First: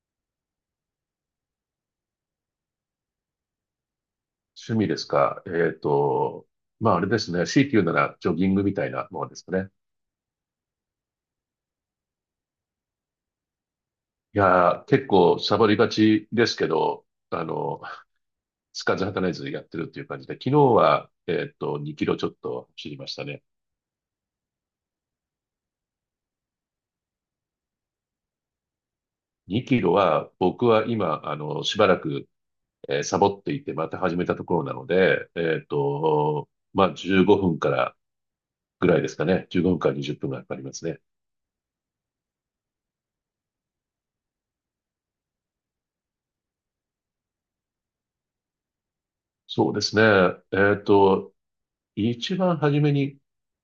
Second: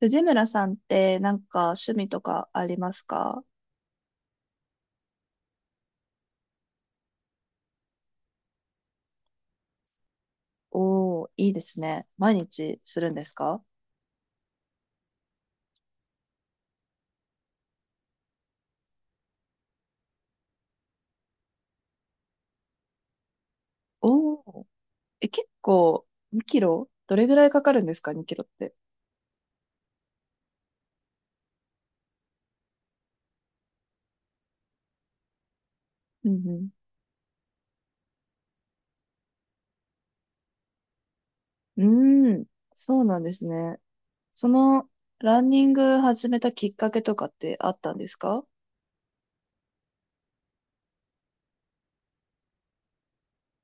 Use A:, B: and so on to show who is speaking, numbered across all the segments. A: 藤村さんってなんか趣味とかありますか？
B: 趣味ですかあれですね。強いて言うならジョギングみたいなものですかね。
A: おー、いいですね。毎日するんですか？
B: いやー、結構サボりがちですけど、あの、つかず働いずやってるっていう感じで、昨日は、2キロちょっと走りましたね。
A: おー、え、結構2キロどれぐらいかかるんですか？ 2 キロって。
B: 2キロは僕は今、しばらく、サボっていて、また始めたところなので、
A: うん
B: まあ15分からぐらいですかね。15分から20分がかかりますね。
A: うん。うーん、そうなんですね。その、ランニング始めたきっかけとかってあったんですか？
B: そうですね。えっと、一番初めに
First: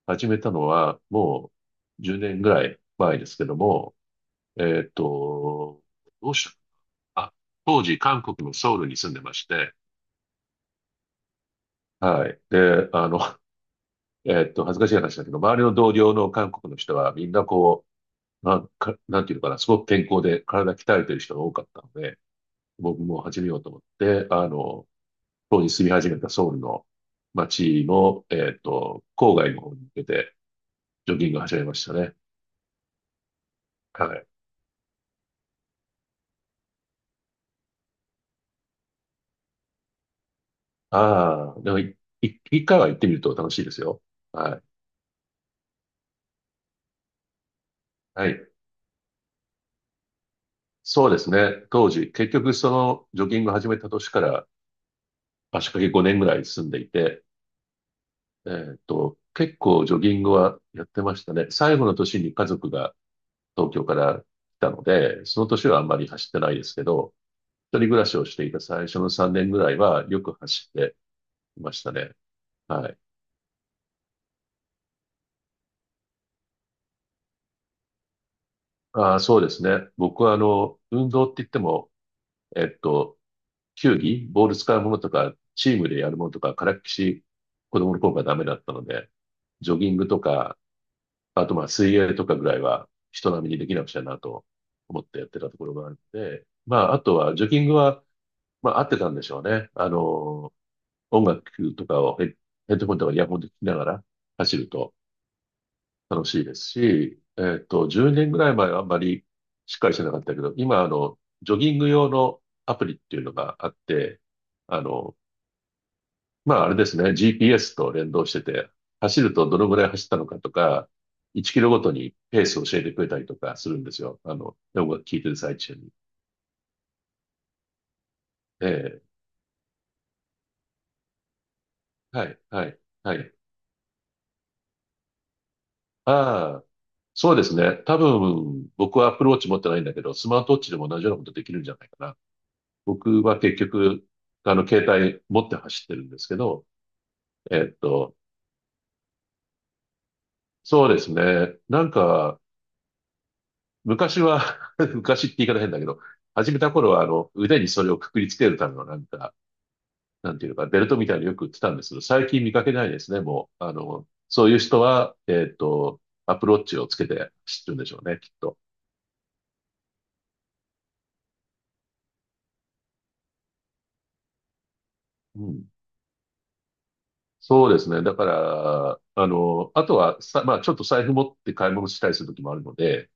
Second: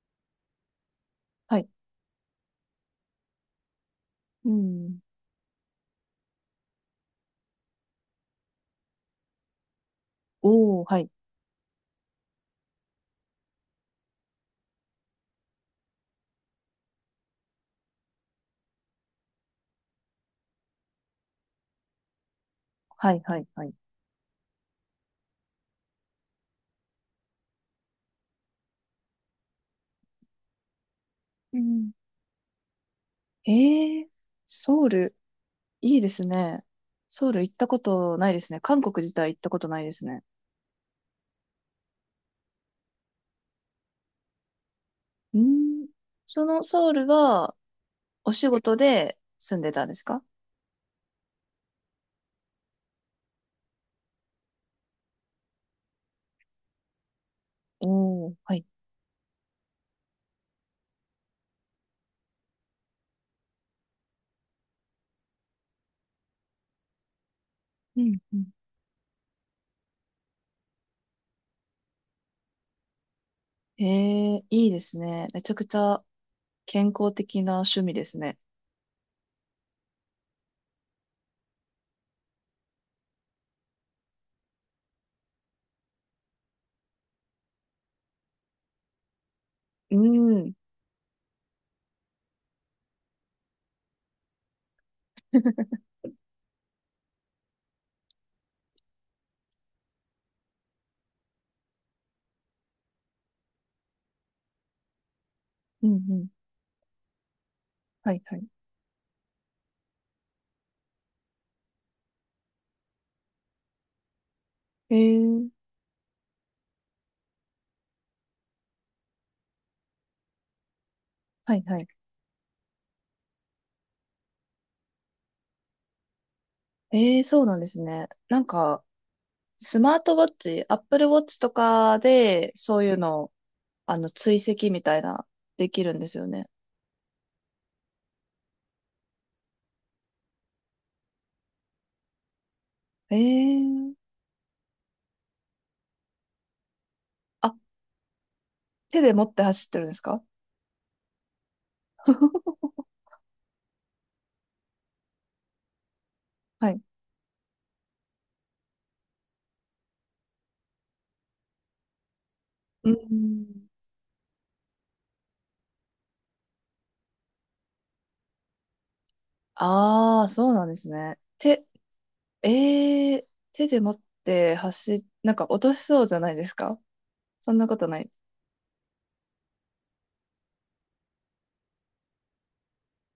B: 始めたのは、
A: はい。
B: う10年ぐらい前ですけども、
A: う
B: えっ
A: ん。
B: と、どうしたあ、当時韓国のソウルに住んでまして、
A: おー、はい。
B: はい。で、恥ずかしい話だけど、周りの同僚の韓国の人はみんなこう、なんか、なんていうのかな、すごく健康で体鍛えてる人が多かったので、僕
A: はい、
B: も
A: は
B: 始
A: い、
B: めよう
A: は
B: と
A: い。
B: 思って、当時住み始めたソウルの街の、郊外の方に向けてジョギングを始
A: う
B: めまし
A: ん。
B: たね。
A: え
B: は
A: ー、
B: い。
A: ソウル、いいですね。ソウル行ったことないですね。韓国自体行ったことないですね。
B: ああ、でも一回は行ってみると楽しいですよ。はい。
A: うん。そのソウルは
B: は
A: お仕
B: い。
A: 事で住んでたんですか？
B: そうですね。当時、結局そのジョギング始めた年から足掛け5年ぐらい住んでいて、
A: おー、
B: え
A: はい。
B: ーっと、結構ジョギングはやってましたね。最後の年に家族が東京から来たので、その年はあんまり走ってないですけど、一人暮
A: う
B: らし
A: ん、
B: をし
A: う
B: て
A: ん。
B: いた最初の3年ぐらいはよく走っていましたね。はい。
A: へえ、いいですね。めちゃくちゃ健康的な趣味ですね。
B: ああ、そうですね。僕は運動って言っても、えっと、球技、ボール使うものとか、チームでやるものとか、からっきし、子供の頃からダメだったので、ジョギ
A: う
B: ングと
A: ん。
B: か、あとまあ水泳とかぐらいは人並みにできなくちゃなと思ってやってたところがあって、まああとはジョギングは、まあ合ってたんでしょうね。音楽とかをヘッドホンとかイヤホンで聞きながら走ると
A: うんう
B: 楽
A: ん。
B: しいですし、
A: は
B: 10
A: い
B: 年
A: は
B: ぐ
A: い。
B: らい前はあんまりしっかりしてなかったけど、今ジョギング用のアプリっていうのがあって、あ
A: へ
B: の、
A: え、
B: まああれですね、GPS と連動してて、走るとどのぐらい走ったのかとか、1
A: は
B: キ
A: い
B: ロ
A: は
B: ご
A: い。
B: とにペースを教えてくれたりとかするんですよ。あの、音楽聴いてる最中に。
A: ええ、そうなんですね。なん
B: え
A: か、
B: え、
A: スマートウォッチ、Apple Watch とか
B: はい、
A: で、
B: は
A: そ
B: い、
A: ういう
B: は
A: のを、
B: い。
A: 追跡みたいな、できるんですよね。
B: ああ、そうですね。多分、僕はアップルウォッチ持ってないんだけど、スマートウォッチでも同じようなことできるんじゃないかな。
A: え
B: 僕は結
A: え、
B: 局、携帯持って走ってるんですけど、
A: あ、
B: えっと、
A: 手で持って走ってるんですか？
B: そうですね。なんか、昔は 昔って言い方変だけど、始め
A: は
B: た
A: い。
B: 頃は、腕にそれをくくりつけるためのなんか、なんていうのか、ベルトみたいによく売ってたんですけど、最近見かけな
A: う
B: いですね、もう。
A: ん。
B: あの、そういう人は、アップローチをつけて知ってるんでしょうね、きっと。
A: ああ、そうなんですね。手、ええ手で持ってなん
B: う
A: か落
B: ん。
A: としそうじゃないですか？そんな
B: そう
A: こ
B: で
A: と
B: す
A: な
B: ね。
A: い。
B: だから、あとはさ、まあ、ちょっと財布持って買い物したりする時もあるので、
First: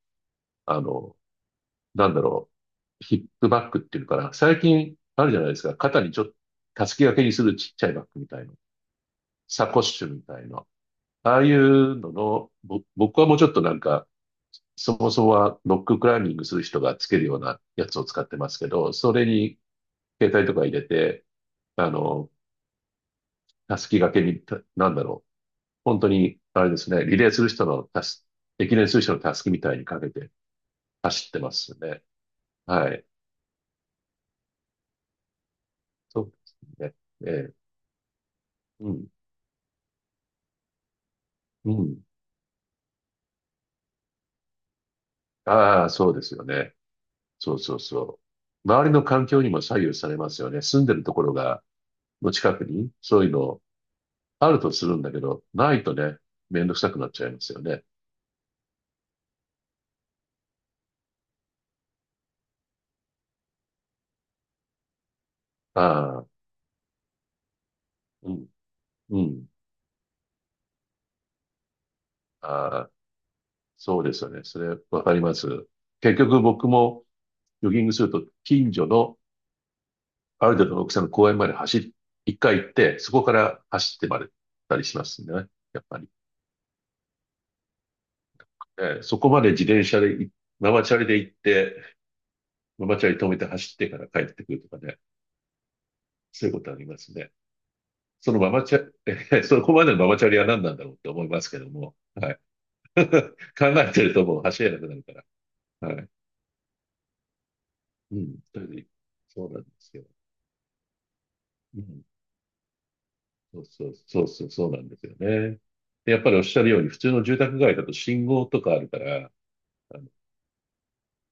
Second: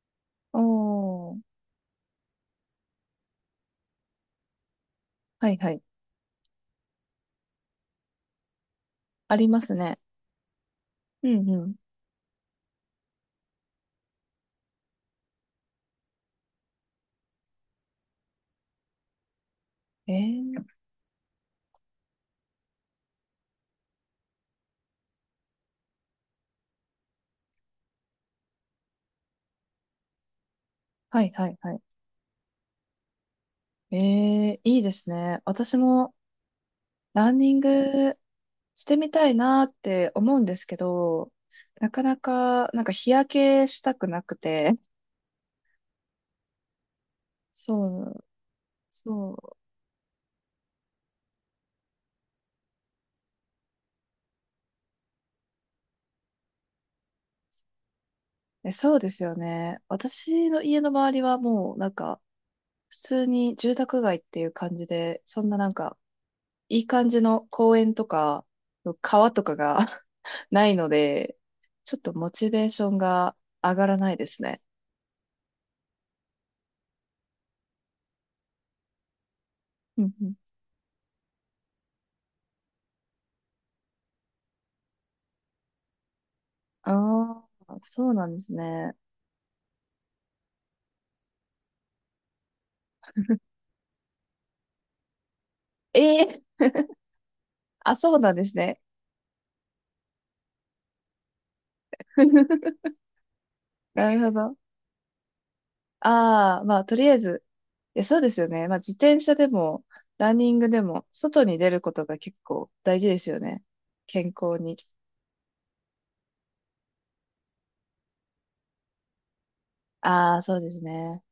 B: あの、
A: おー、
B: なんだろう、ヒップバッグっていうのかな。最近あるじゃない
A: はい
B: です
A: は
B: か。
A: い。
B: 肩にちょっと、たすき掛けにするちっちゃいバッグみたいな。
A: ありま
B: サ
A: す
B: コッ
A: ね。
B: シュみたいな。
A: う
B: ああ
A: ん
B: い
A: うん。
B: うのの、僕はもうちょっとなんか、そもそもはロッククライミングする人がつけるようなやつを使ってますけど、それに携帯と
A: ええ
B: か入れて、あの、たすき掛けに、なんだろう。本当に、あれですね、リレーする人のたす、駅伝する人のたすきみたいにかけて
A: は
B: 走
A: い
B: って
A: は
B: ま
A: い
B: す
A: は
B: よ
A: い。
B: ね。はい。
A: ええいいですね。私も
B: そうですね。
A: ラ
B: え
A: ンニ
B: え、
A: ングし
B: う
A: て
B: ん。
A: みたいなって思うんですけど、
B: う
A: なか
B: ん。
A: なか、なんか日焼けしたくなくて、
B: ああ、そうですよね。そうそう
A: そ
B: そ
A: う、
B: う。周りの環境に
A: そ
B: も左右されますよね。住んでるところが、の近くに、そういうのあるとするんだけど、ないとね、めんどくさくなっちゃいますよね。
A: う、そうですよね。私の家の周りはもうなんか、普通に住宅街っていう感じで、そんななんか、
B: ああ、
A: いい感じの公園と
B: う
A: か、
B: ん、う
A: 川と
B: ん。
A: かが ないので、ちょっとモチベー
B: あ
A: ショ
B: あ、
A: ンが上がら
B: そう
A: な
B: で
A: い
B: す
A: で
B: よ
A: す
B: ね。そ
A: ね。
B: れ、わかります。結局僕もジョギングすると、近所の
A: うんうん
B: ある程度の大きさの公園まで走り、一回行って、そこから走ってまで行ったりしますね。やっぱり。
A: ああ、そうなんですね。
B: ええ、そこまで自転車でい、ママチャリで行って、ママチャリ止めて走ってから帰ってくるとかね。
A: え
B: そういうこ
A: え
B: とありますね。
A: あ、そう
B: そ
A: なん
B: の
A: で
B: マ
A: す
B: マチ
A: ね。
B: ャリ、そこまでのママチャリは何なんだろうって思いますけども。はい。考えて
A: な
B: る
A: る
B: と
A: ほ
B: もう
A: ど。
B: 走れなくなるから。はい。
A: ああ、まあ、とりあえず、いや、そう
B: う
A: で
B: ん。
A: すよ
B: そ
A: ね。
B: れ
A: まあ、
B: で、
A: 自転車
B: そ
A: で
B: うなんで
A: も、
B: すよ。
A: ランニングでも、外に出る
B: う
A: こ
B: ん。
A: とが結構大事ですよ
B: そ
A: ね。
B: うそうそう
A: 健
B: そう、
A: 康
B: そう
A: に。
B: なんですよね。でやっぱりおっしゃるように、普通の住宅街だと信号とかあるから、あ
A: ああ、そうですね。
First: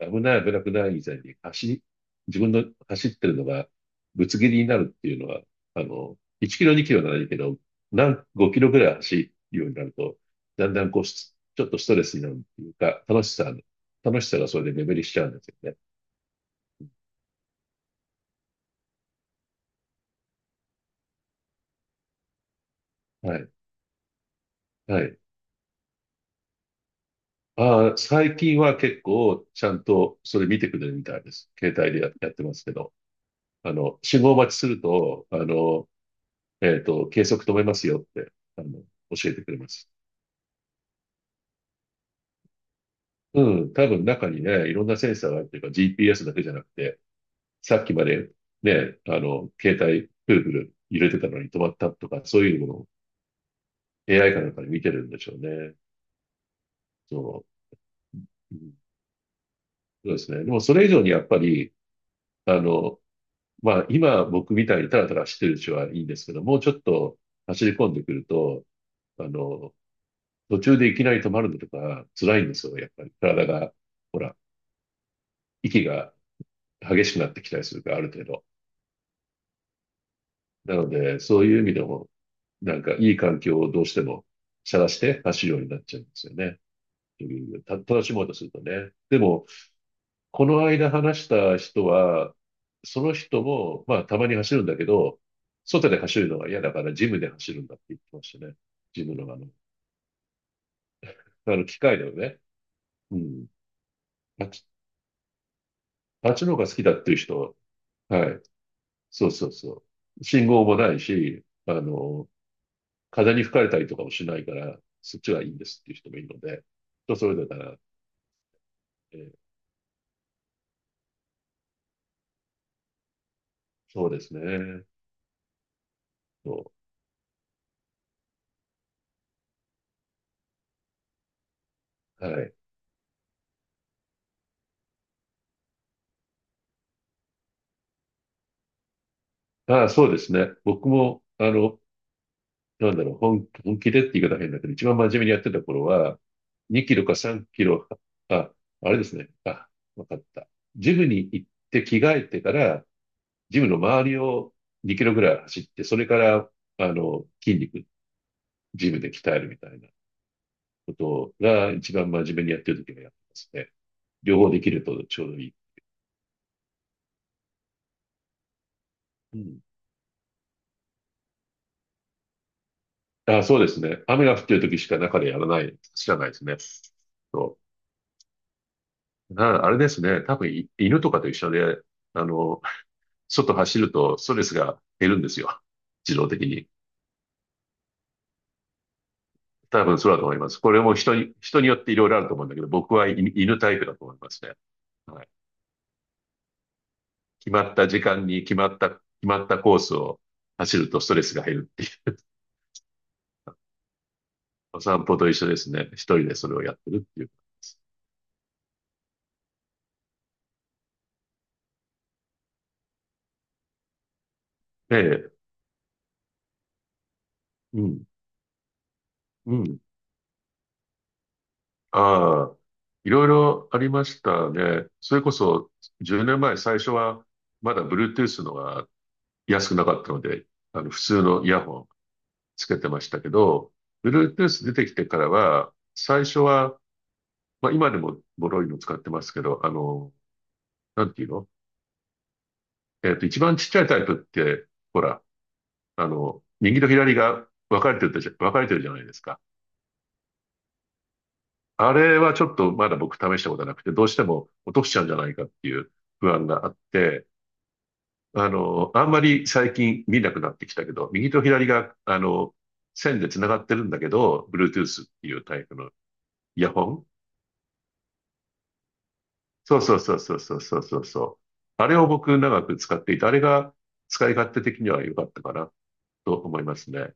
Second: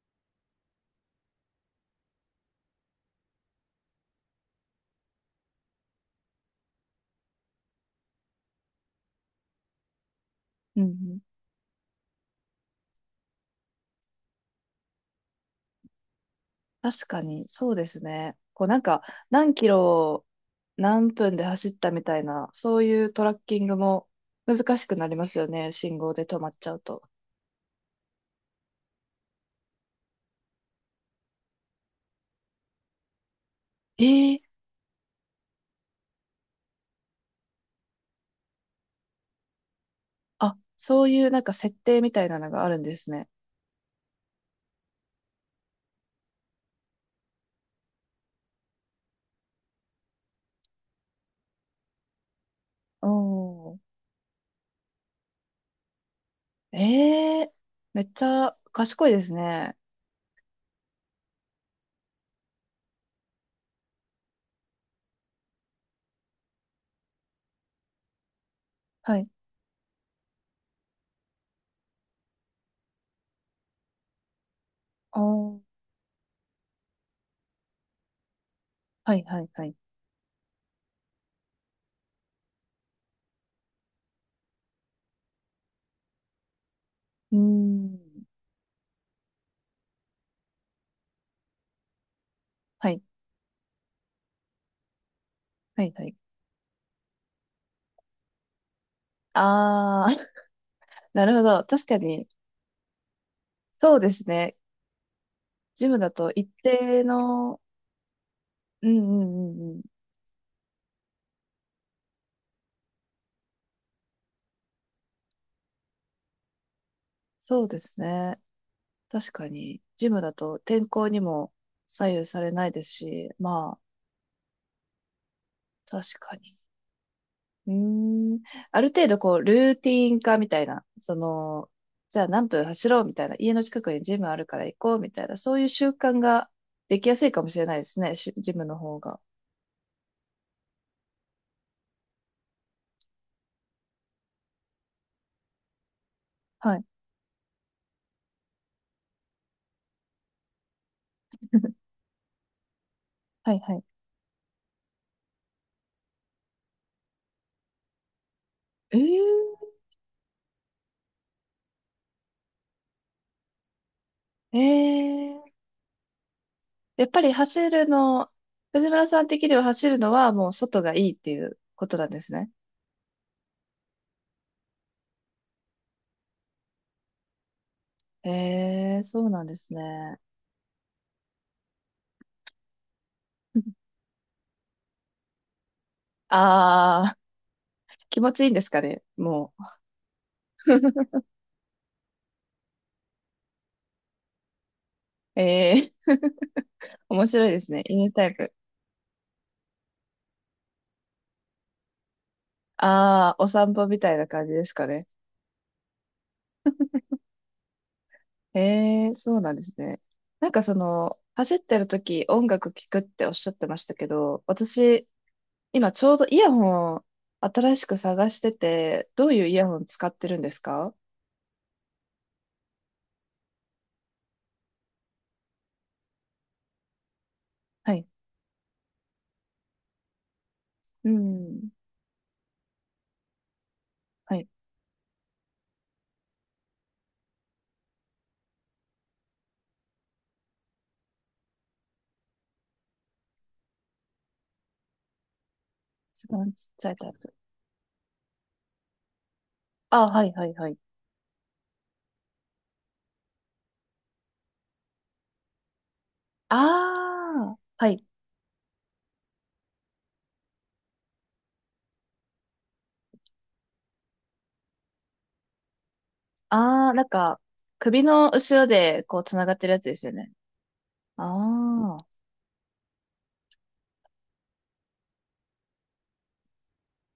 B: 危なくない以前に自分の走ってるのがぶつ切りになるっていうのは、1キロ2キロならいいけど、何、5キロぐらい走るようになると、だん
A: うん
B: だ
A: う
B: んこう、
A: ん
B: ちょっとストレスになるっていうか、楽しさがそれで目減りしちゃうんですよね。
A: 確かに、そうですね。こうなんか、何キロ、何分で走ったみたいな、そういうトラ
B: は
A: ッ
B: い。
A: キングも難しく
B: は
A: なり
B: い。
A: ますよね。信号で止まっちゃうと。
B: ああ、最近は結構ちゃんとそれ見てくれるみたいです。携帯でやってますけど。あの、
A: え
B: 信号
A: え
B: 待ちすると、計測止めますよって、あの、教えてくれます。
A: あ、そういうなんか設定みたいなのがあるんですね。
B: うん、多分中にね、いろんなセンサーがあるっていうか GPS だけじゃなくて、さっきまでね、あの、携帯、プルプル揺れてたのに止まったとか、そういうのを
A: おー。
B: AI かなんかで見てるんでしょうね。
A: え
B: そ
A: えめっちゃ
B: う。うん、
A: 賢いですね。
B: そうですね。でもそれ以上にやっぱり、あの、まあ、今僕みたいにタラタラしてるうちはいいんですけど、もうちょっと走り込んでくると、
A: は
B: あ
A: い。
B: の、途中でいきなり止まるのとか辛いんですよ、やっぱり。体が、ほら、
A: おー。
B: 息が激しくなってきたりするから、ある程度。
A: はい、はい、はい。
B: なので、そういう意味でも、なんかいい環境をどうしても探して走るようになっちゃうんですよね。と
A: うー
B: いう、た、楽し
A: ん。
B: もうとするとね。でも、この間話した人は、
A: はい、
B: その人も、まあ、たまに走るんだけど、
A: は
B: 外
A: い、
B: で
A: はい。
B: 走るのが嫌だから、ジムで走るんだって言ってましたね。ジムのあの、
A: あー、なるほ
B: あ
A: ど。
B: の、機
A: 確か
B: 械だよ
A: に、
B: ね。うん。
A: そうです
B: あっ
A: ね。
B: ち、
A: ジムだと
B: あっち
A: 一
B: の方が好きだ
A: 定
B: っていう人は、
A: の、
B: はい。
A: うんう
B: そうそう
A: んうん
B: そう。信号もないし、あの、風に吹かれたりとかもしないから、そっちがいいんですっていう人もいるので、人それぞれだか
A: そう
B: ら、
A: ですね。
B: え
A: 確
B: ー
A: かに、ジムだと天候にも左右されないですし、まあ、
B: そうですね。
A: 確かに。
B: そ
A: うーん。ある程度、こう、ルーティン化みたいな、その、じゃあ
B: う。は
A: 何
B: い。
A: 分走ろうみたいな、家の近くにジムあるから行こうみたいな、そういう習慣ができやすいかもしれないですね、しジムの方が。
B: ああ、そうですね。僕も、なんだろう、本気でって言い方変だけど、一番真面目にやってた頃は、
A: はい。
B: 2キロか3キロ、あ、あれですね。あ、わかった。ジムに行って 着替えてから、
A: はい
B: ジム
A: は
B: の
A: い。
B: 周りを2キロぐらい走って、それから、あの、筋肉、ジ
A: え
B: ムで鍛えるみたいなことが一番真面目にやってる時はやってますね。両方
A: ー、え
B: できるとちょうどい
A: ー、
B: い。
A: やっぱり走るの、藤村さん
B: う
A: 的に
B: ん。
A: は走るのはもう外がいいっていうことなんですね。
B: あ、そうですね。雨が降ってる時しか中でやらない、知らないですね。そ
A: ええ、そう
B: う。
A: なんで
B: あ
A: す
B: れです
A: ね。
B: ね。多分犬とかと一緒で、あの、外走 るとストレスが減るんですよ。自動的に。
A: ああ、気持ちいいんですかね、もう。
B: 多分そうだと思います。これも人によっていろいろあると思うんだけど、僕は犬犬タイプだと思いますね。はい。
A: ええ、面白い
B: 決
A: で
B: ま
A: す
B: っ
A: ね。
B: た時
A: 犬タ
B: 間
A: イ
B: に
A: プ。
B: 決まった、決まったコースを走るとストレスが減るっていう。
A: ああ、お散歩みたいな感じです
B: お
A: か
B: 散
A: ね。
B: 歩と一緒ですね。一人でそれをやってるっていう。
A: ええ、そうなんですね。なんかその、走ってる時音楽聴くっておっしゃってましたけど、
B: え
A: 私、
B: え、
A: 今ちょうどイヤホン新
B: う
A: しく
B: ん、
A: 探してて、どういうイ
B: う
A: ヤホ
B: ん。
A: ン使ってるんですか？
B: ああ、いろいろありましたね。それこそ10年前、最初はまだ
A: はい。
B: Bluetooth のが安くなかったので、あの普
A: う
B: 通のイヤ
A: ん。
B: ホンつけてましたけど、
A: はい。
B: Bluetooth 出てきてからは、最初は、まあ今でもボロいの使ってますけど、あの、なんていうのえっと、一番ちっちゃいタイプって、ほら、あ
A: 一
B: の、
A: 番ちっ
B: 右
A: ち
B: と
A: ゃいタイ
B: 左
A: プ。
B: が分かれてるじゃないですか。
A: ああ、はい、はい、はい。
B: あれはちょっとまだ僕試したことなくて、どうしても落としちゃうんじゃないかっていう不安があって、
A: ああ、はい。
B: あんまり最近見なくなってきたけど、右と左が、あの、線で繋がってるんだけど、Bluetooth っていうタイプのイヤホ
A: ああ、な
B: ン
A: んか、首の後ろで、こう、つながってる
B: そ
A: や
B: う
A: つ
B: そ
A: で
B: う
A: すよ
B: そう
A: ね。
B: そうそうそうそうそあれ
A: ああ
B: を僕長く使っていて、あれが使い勝手的には良かったかなと思いますね。